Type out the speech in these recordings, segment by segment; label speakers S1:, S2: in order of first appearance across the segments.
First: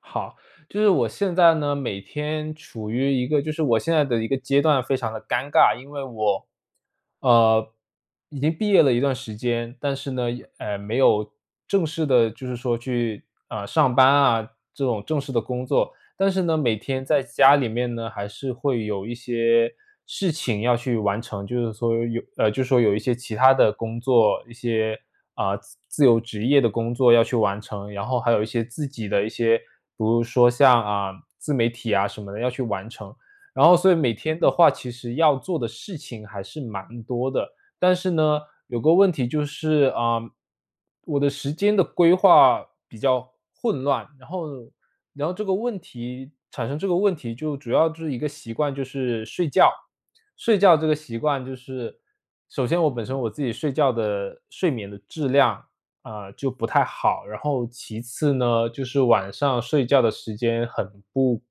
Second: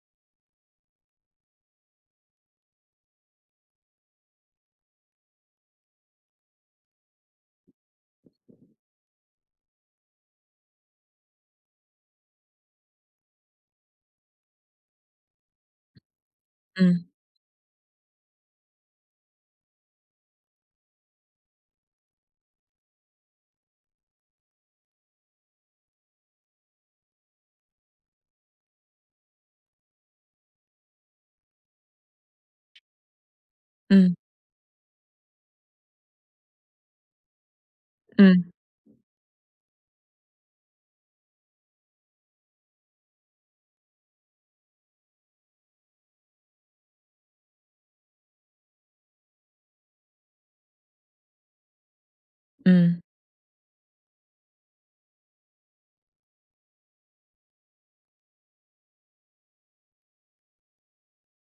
S1: 好，就是我现在呢，每天处于一个就是我现在的一个阶段非常的尴尬，因为我，呃，已经毕业了一段时间，但是呢，也没有正式的，就是说去啊、上班啊这种正式的工作，但是呢，每天
S2: 嗯
S1: 在家里面呢，还是会有一些事情要去完成，就是说有一些其他的工作，一些啊、自由职业的工作要去完成，然后还有一些自己的一些，比如说像啊、自媒体啊什么的要去完成。然后，所以每
S2: 嗯
S1: 天的话，其实要做的事情还是蛮多的。但是呢，
S2: 嗯
S1: 有个问题就是，啊，我的时间的规划比较混乱，然后这个问题就主要就是一个习惯，就是睡觉。睡觉这个习惯就是，首先我
S2: 嗯，
S1: 本身我自己睡觉的睡眠的质量，啊，就不太好，然后其次呢，就是晚上睡觉的时间很不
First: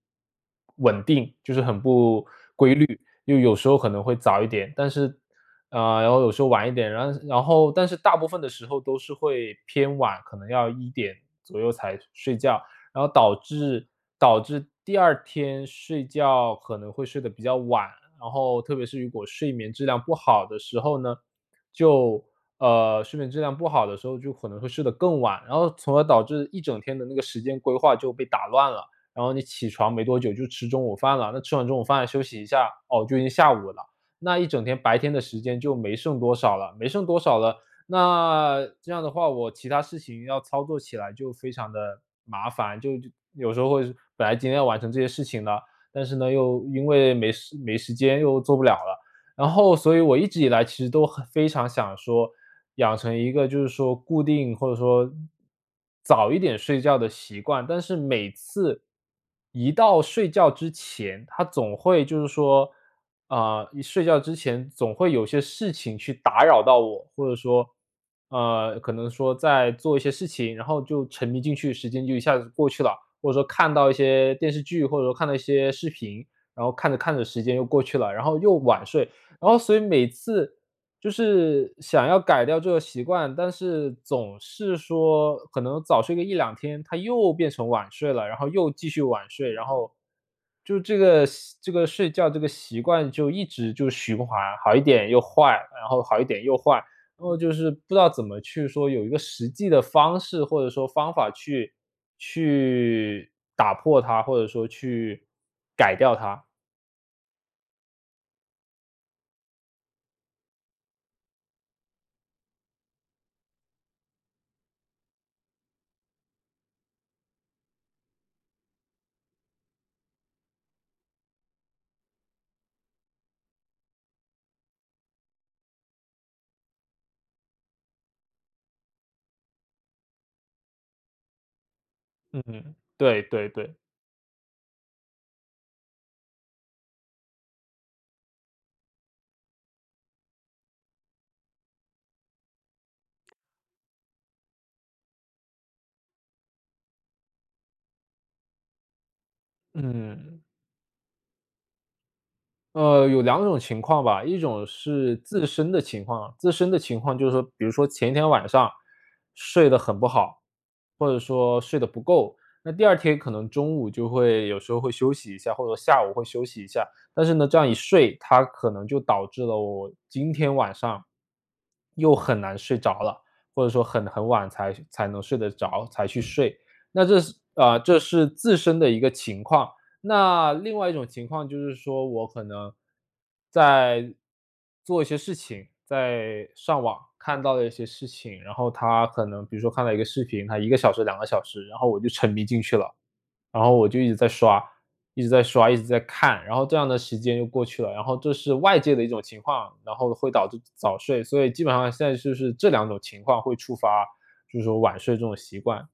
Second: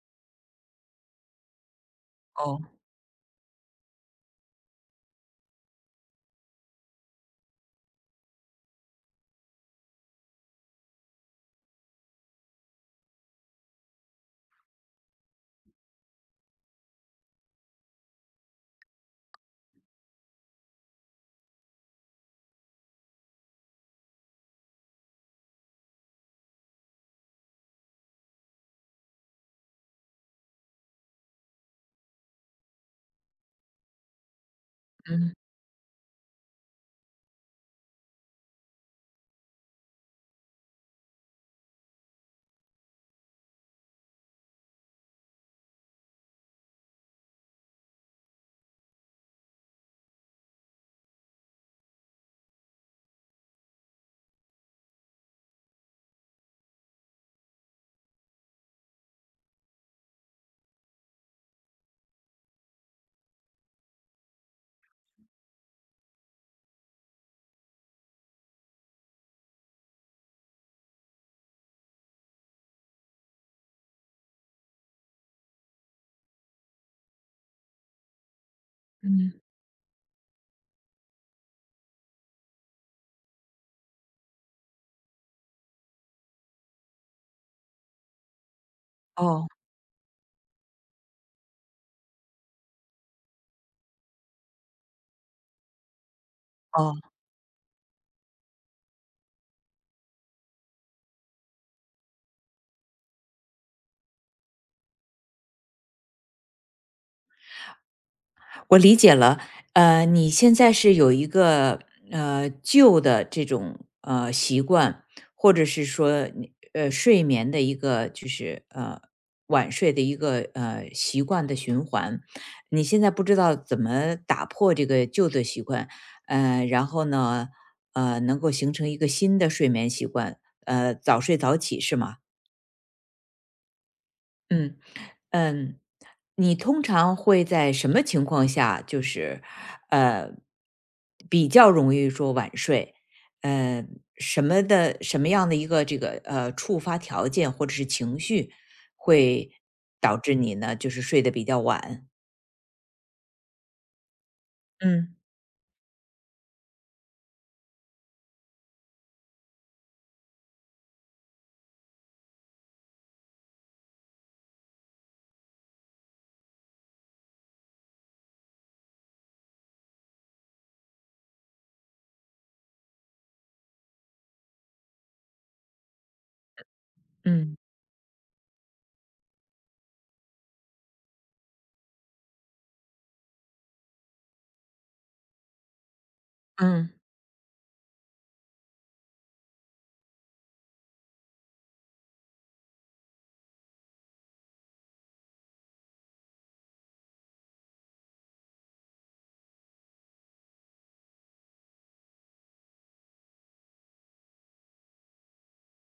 S1: 稳定，就是很不
S2: 哦。
S1: 又有时候可能会早一点，但是然后有时候晚一点，然后但是大部分的时候都是会偏晚，可能要一点左右才睡觉，然后导致第二天睡觉可能会睡得比较晚，然后特别是如果睡眠质量不好的时候呢，就睡眠质量不好的时候就可能会睡得更晚，然后从而导致一整天的那个时间规划就被打乱了。然后你起床没多久就吃中午饭了，那吃完中午饭休息一下，哦，就已经下午了。那一整天白天的
S2: 嗯
S1: 时间就没剩多少了，没剩多少了，那这样的话，我其他事情要操作起来就非常的麻烦，就有时候会本来今天要完成这些事情了，但是呢，又因为没时间又做不了了。然后所以我一直以来其实都很非常想说，养成一个就是说固定或者说早一点睡觉的习惯，但是每次一到睡觉之前，他总会就是说，啊、一睡觉之前总会有些事情去打扰到我，或者说，呃，可能说在做一些事情，然后就沉迷进去，时间就一下子过去了，或者说看到一些电视剧，或者说看到一些视频，然后看着看着时间又过去了，然后又晚睡，
S2: 嗯。
S1: 然后所以每次就是想要改掉这个习惯，但是总是说可能早睡个一两天，他又变成晚睡了，然后又继续晚
S2: 哦
S1: 睡，然后就这个习这个睡觉这个习惯就一直就循环，好一点又坏，然后好一点又坏。
S2: 哦，
S1: 然后就是不知道怎么去说有一个实际的方式，或者说方法去打破它，或者说去改掉它。
S2: 我理解了。你现在是有一个旧的这种习惯，或者是说你睡眠的一个晚睡的一个习惯的循环。你现在不知道怎么打破这个旧的习惯，然后呢，能够形成一个新的睡眠习惯，早睡早起是吗？
S1: 嗯，对对对。
S2: 嗯。嗯，你通常会在什么情况下，就是，呃，比较容易说晚睡？呃，什么样的一个这个触发条件或者是情绪，会导致
S1: 嗯。
S2: 你呢，就是睡得比较晚？
S1: 呃，有两种情况吧，一种是
S2: 嗯
S1: 自身的情况，自身的情况就是说，比如说前一天晚上睡得很不好，或者说睡得不够，那第二天可能中午就会有时候会休息一下，或者下午会休息一下，但是呢，这样一睡，它可能就导致了我今天晚上又很难睡着了，或者说很很晚才能睡得着，才去睡。那这是
S2: 嗯
S1: 啊，呃这是自身的一个情况，那另外一种情况就是说，我可能在做一些事情，在上
S2: 嗯，
S1: 网看到了一些事情，然后他可能比如说看到一个视频，他一个小时、两个小时，然后我就沉迷进去了，然后我就一直在刷，一直在刷，一直在看，然后这样的时间就过去了，然后这是外界的一种情况，然后会导致早睡，所以基本上现在就是这两种情况会触发，就是说晚睡这种习惯，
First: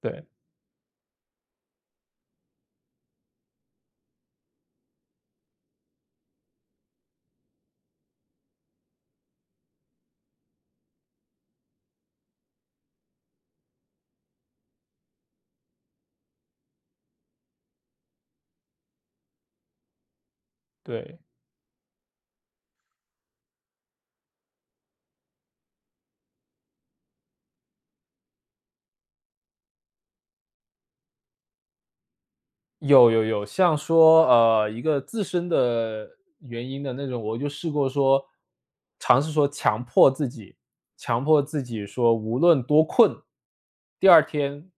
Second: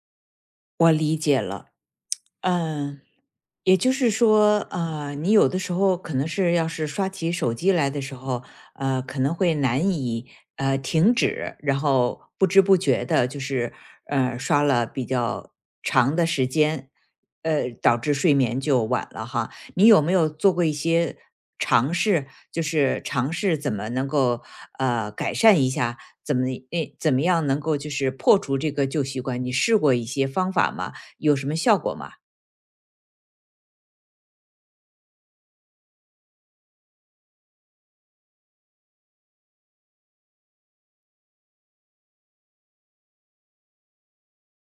S1: 对，
S2: 我理解了。嗯，也就是说，你有的时候可能是要是刷起手机来的时候，呃，可能会难以停止，然后不知不觉的，就是刷了比较长的时间，导致睡眠就晚了哈。你有没有做过一些
S1: 对。
S2: 尝试，就是尝试怎么能够改善一下，怎么诶怎么样能够就是破除这个旧习惯？你试过一些方法吗？有什么效果吗？
S1: 有有有，像说，呃，一个自身的原因的那种，我就试过说，尝试说强迫自己，强迫自己说无论多困，第二天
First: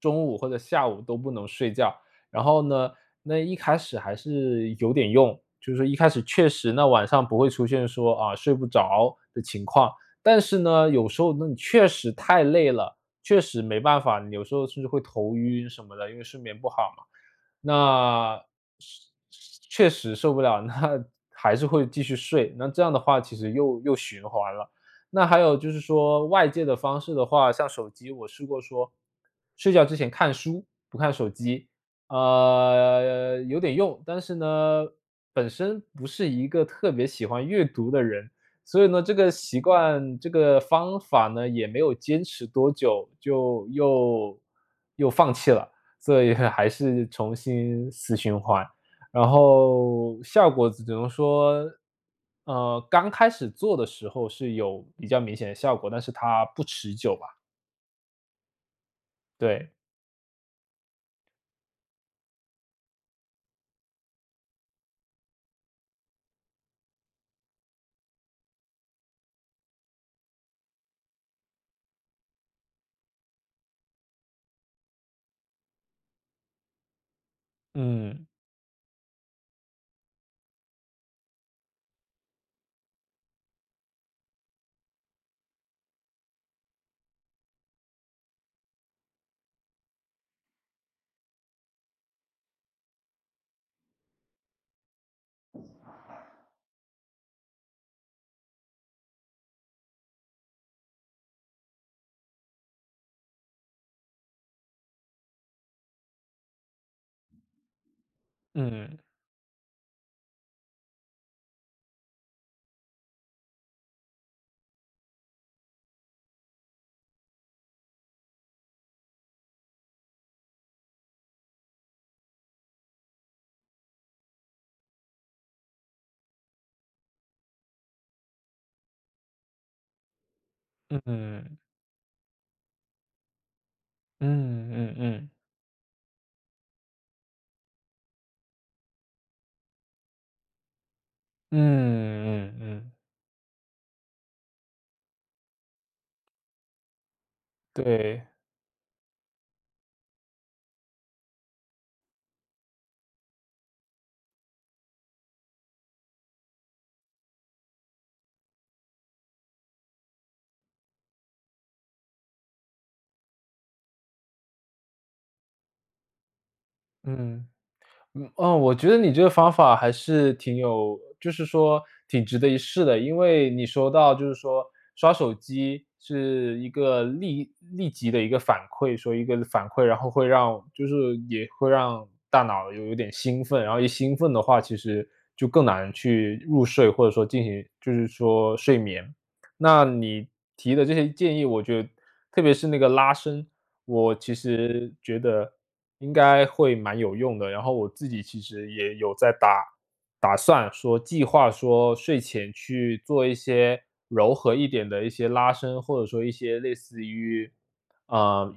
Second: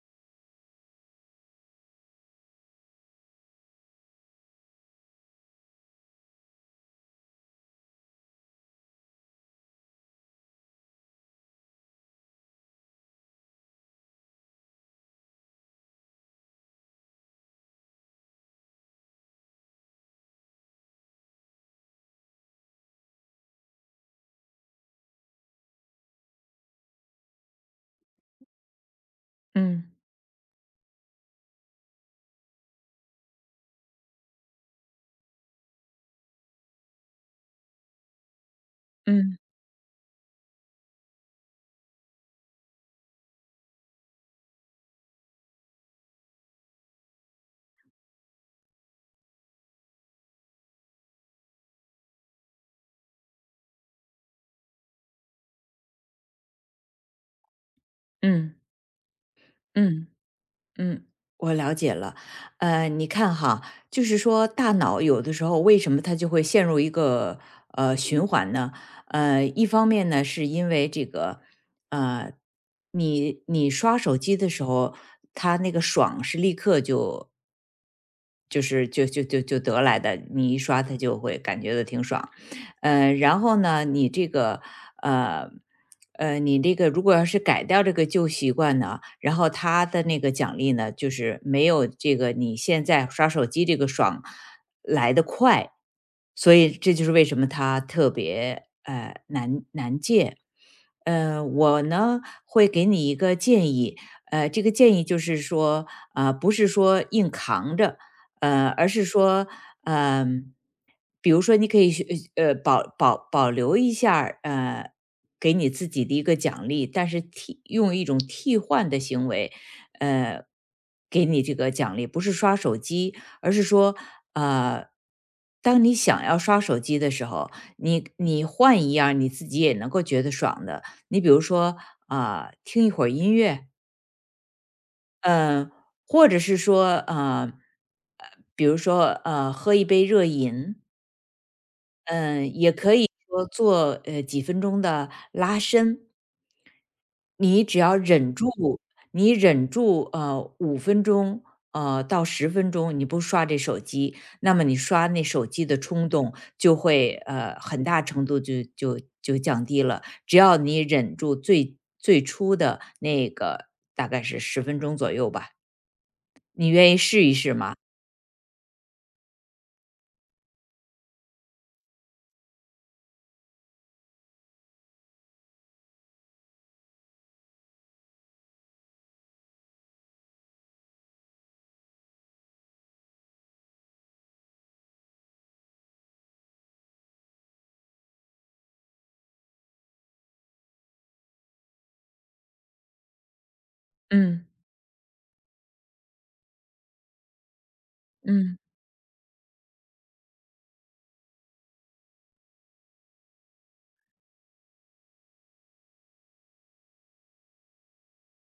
S1: 中午或者下午都不能睡觉。然后呢，那一开始还是有点用，就是说一开始确实那晚上不会出现说，啊，睡不着的情况。但是呢，有时候那你确实太累了，确实没办法，你有时候甚至会头晕什么的，因为睡眠不好嘛。那确实受不了，那还是会继续睡，那这样的话其实又循环了。那还有就是说外界的方式的话，像手机，我试过说睡觉
S2: 嗯
S1: 之前看书，不看手机，呃，有点用，但是呢，本身不是一个特别喜欢阅读的人，所以呢，这个
S2: 嗯
S1: 习惯这个方法呢，也没有坚持多久，就又放弃了。所以还是重新死循环。然后效果只能说，呃，刚开始做的时候是有比较明显的效果，但是它不持久吧。
S2: 嗯
S1: 对，
S2: 嗯嗯，我了解了，你看哈，就是说大脑有的时候为什么它就会陷入一个循环呢？呃，一方面呢，是因为这个呃，你刷手机的时候，它那个爽是立刻就
S1: 嗯，
S2: 得来的，你一刷它就会感觉的挺爽。然后呢，你这个呃你这个如果要是改掉这个旧习惯呢，然后他的那个奖励呢，就是没有这个你现在刷手机这个爽来得快，所以这就是为什么他特别难戒。我呢会给你一个建议，这个建议就是说，啊、不是说硬扛着，而
S1: 嗯，
S2: 是说，嗯、比如说你可以学保留一下儿给你自己的一个奖励，但是替用一种替换的行为，呃，给你这个奖励，不是刷手机，而是说，呃，当你想要刷手机的时候，你换一样儿你自己也能够觉得爽的，
S1: 嗯，
S2: 你比如
S1: 嗯，
S2: 说啊、听一会儿音乐，
S1: 嗯，嗯，嗯，
S2: 呃，或者是说，比如说，喝一杯热饮，
S1: 嗯，
S2: 嗯，
S1: 嗯
S2: 也
S1: 嗯，
S2: 可以说做几分钟的拉伸。你只要
S1: 对，
S2: 忍住，你忍住，呃，五分钟，到十分钟，你不刷这手机，那么你刷那手机的冲动就会，很大程度就降低了。只要你忍住最初的那个大概是十分钟左右吧。你愿意试一
S1: 嗯。
S2: 试吗？
S1: 嗯，哦，我觉得你这个方法还是挺有就是说挺值得一试的。因为你说到就是说刷手机是一个立即的一个反馈，说一个反馈，然后会让就是也会让大脑有有点兴奋，然后一兴奋的话，其实就更难去入睡，或者说进行就是说睡眠。那你提的这些建议，我觉得特别是那个拉伸，我其
S2: 嗯，
S1: 实觉得应该会蛮有用的。然后我自己其
S2: 嗯，
S1: 实也有在打算说计划说睡前去做一些柔和一点的一些拉伸，或者说一些类似于，啊。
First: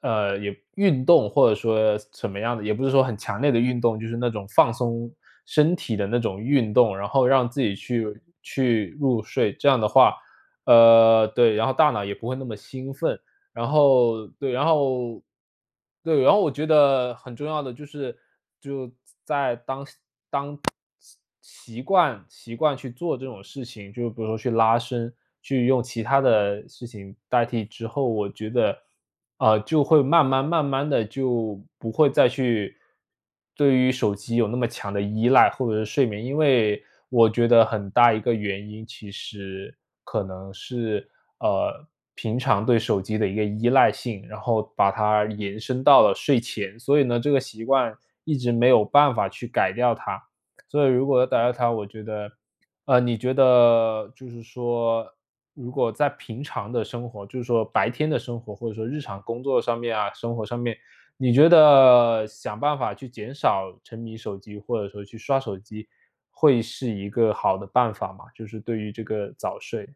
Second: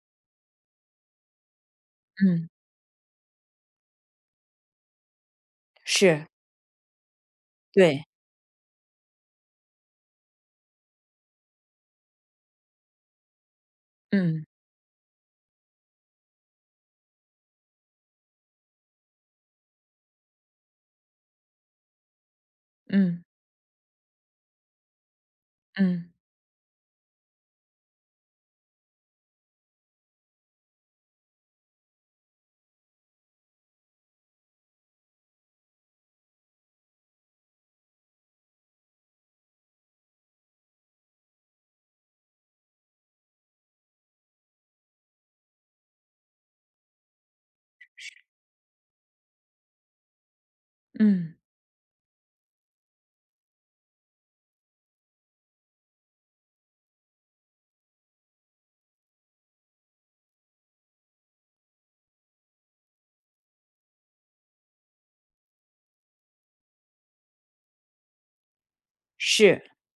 S1: 呃，也运动或者说什么
S2: 嗯。
S1: 样的，也不是说很强烈的运动，就是那种放松身体的那
S2: 是，
S1: 种运动，然后让自己
S2: 对。
S1: 去入睡。这样的话，呃，对，然后大脑也不会那么兴奋。然后
S2: 嗯，
S1: 对，然后对，然后我觉得很重要的就是就在当习惯去做
S2: 嗯，
S1: 这种事情，就比如说去拉伸，去用其
S2: 嗯，
S1: 他的事情代替之后，我觉得，呃，就会慢慢慢慢的就不会再去对于手机有那么强的依赖，或者是睡眠。因为我觉得很大一个原因，其实可能是，呃，平常对手机的一个依赖性，然后把它延伸到了睡前。所以呢，这个习惯一直没有办法去改掉它。所以如果要
S2: 嗯。
S1: 打压他，我觉得，呃，你觉得就是说，如果在平常的生活，就是说白天的生活，或者说日常工作上面啊，生活上面，你觉得想办法去减少沉迷手机，或者说去刷手机，会是一个好的办法吗？就是对于这个早
S2: 是。
S1: 睡，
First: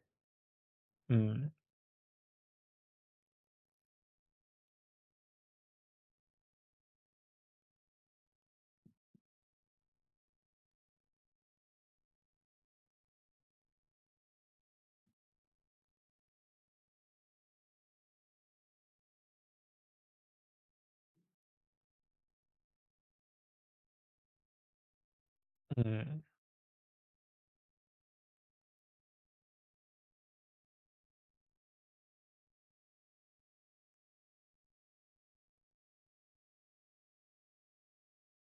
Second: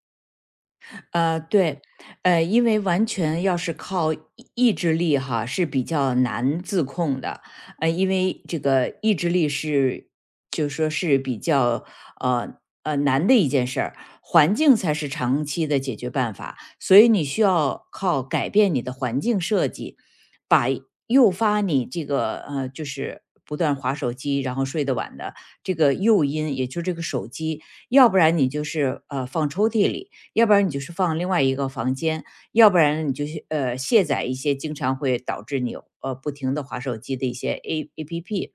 S2: 呃，
S1: 嗯。
S2: 对，因为完全要是靠意志力哈，是比较难自控的，因为这个意志力是就说是比较呃难的一件事儿，环境才是长期的解决办法，所以你需要靠改变你的环境设计，把诱发你这个就是不断划手机，然后睡得晚的这个
S1: 嗯
S2: 诱因，也就是这个手机，要不然你就是放抽屉里。要不然你就是放另外一个房间，要不然你就去卸载一些经常会导致你不停的划手机的一些 AAPP。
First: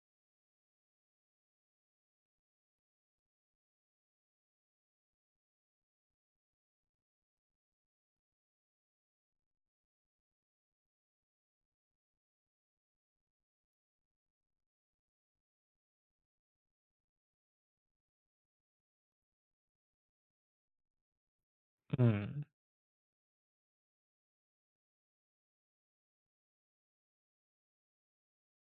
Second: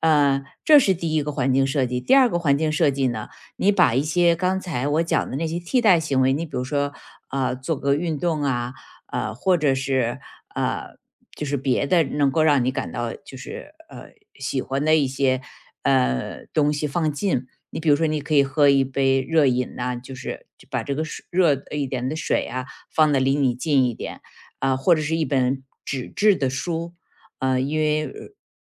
S2: 这是第一个环境设计。第二个环境设计呢，你把一些刚才我讲的那些替代行为，你比如说，做个运动啊，或者是呃，就是别的能够让你感到就是喜欢的一些东西放进。你比如说，你可以喝一杯热饮呐、就把这个水热一点的
S1: 嗯，
S2: 水啊放得离你近一点啊、或者是一本纸质的书，啊，因为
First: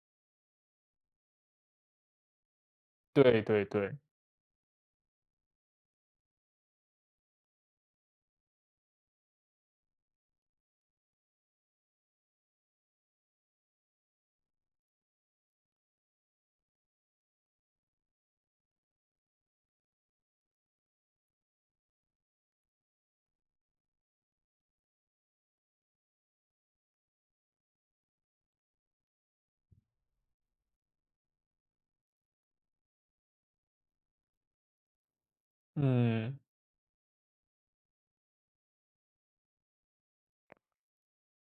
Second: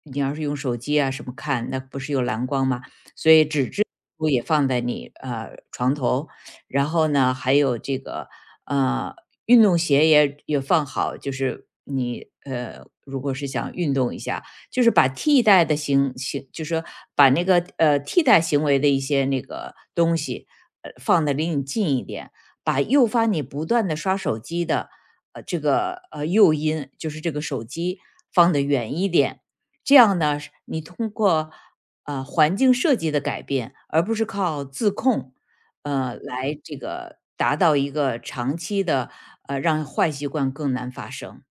S2: 你要是用手机啊什么看，那不是有蓝光吗？所
S1: 对
S2: 以
S1: 对
S2: 纸质
S1: 对。
S2: 书也放在你床头，然后呢，还有这个呃运动鞋也放好，就是你如果是想运动一下，就是把替代的，就是说把那个替代行为的一些那个东西放的离你近一点，把诱发你不断的刷手机的诱因，就是这个手机放得远一点。这样呢，你通过环境设计的改变，而不是靠自控，
S1: 嗯。
S2: 来这个达到一个长期的让坏习惯更难发生。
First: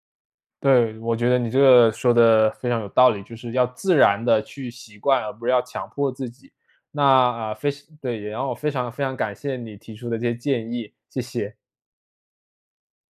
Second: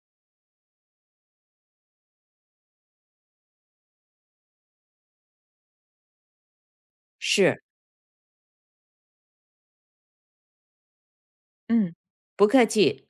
S1: 对，我觉得你这个说的非常有道理，就是要自然的去习惯，而不是要强迫自己。那，啊，呃
S2: 是，
S1: 非对，也让我非常非常感谢你提出的这些建议，谢谢。
S2: 嗯，不客气。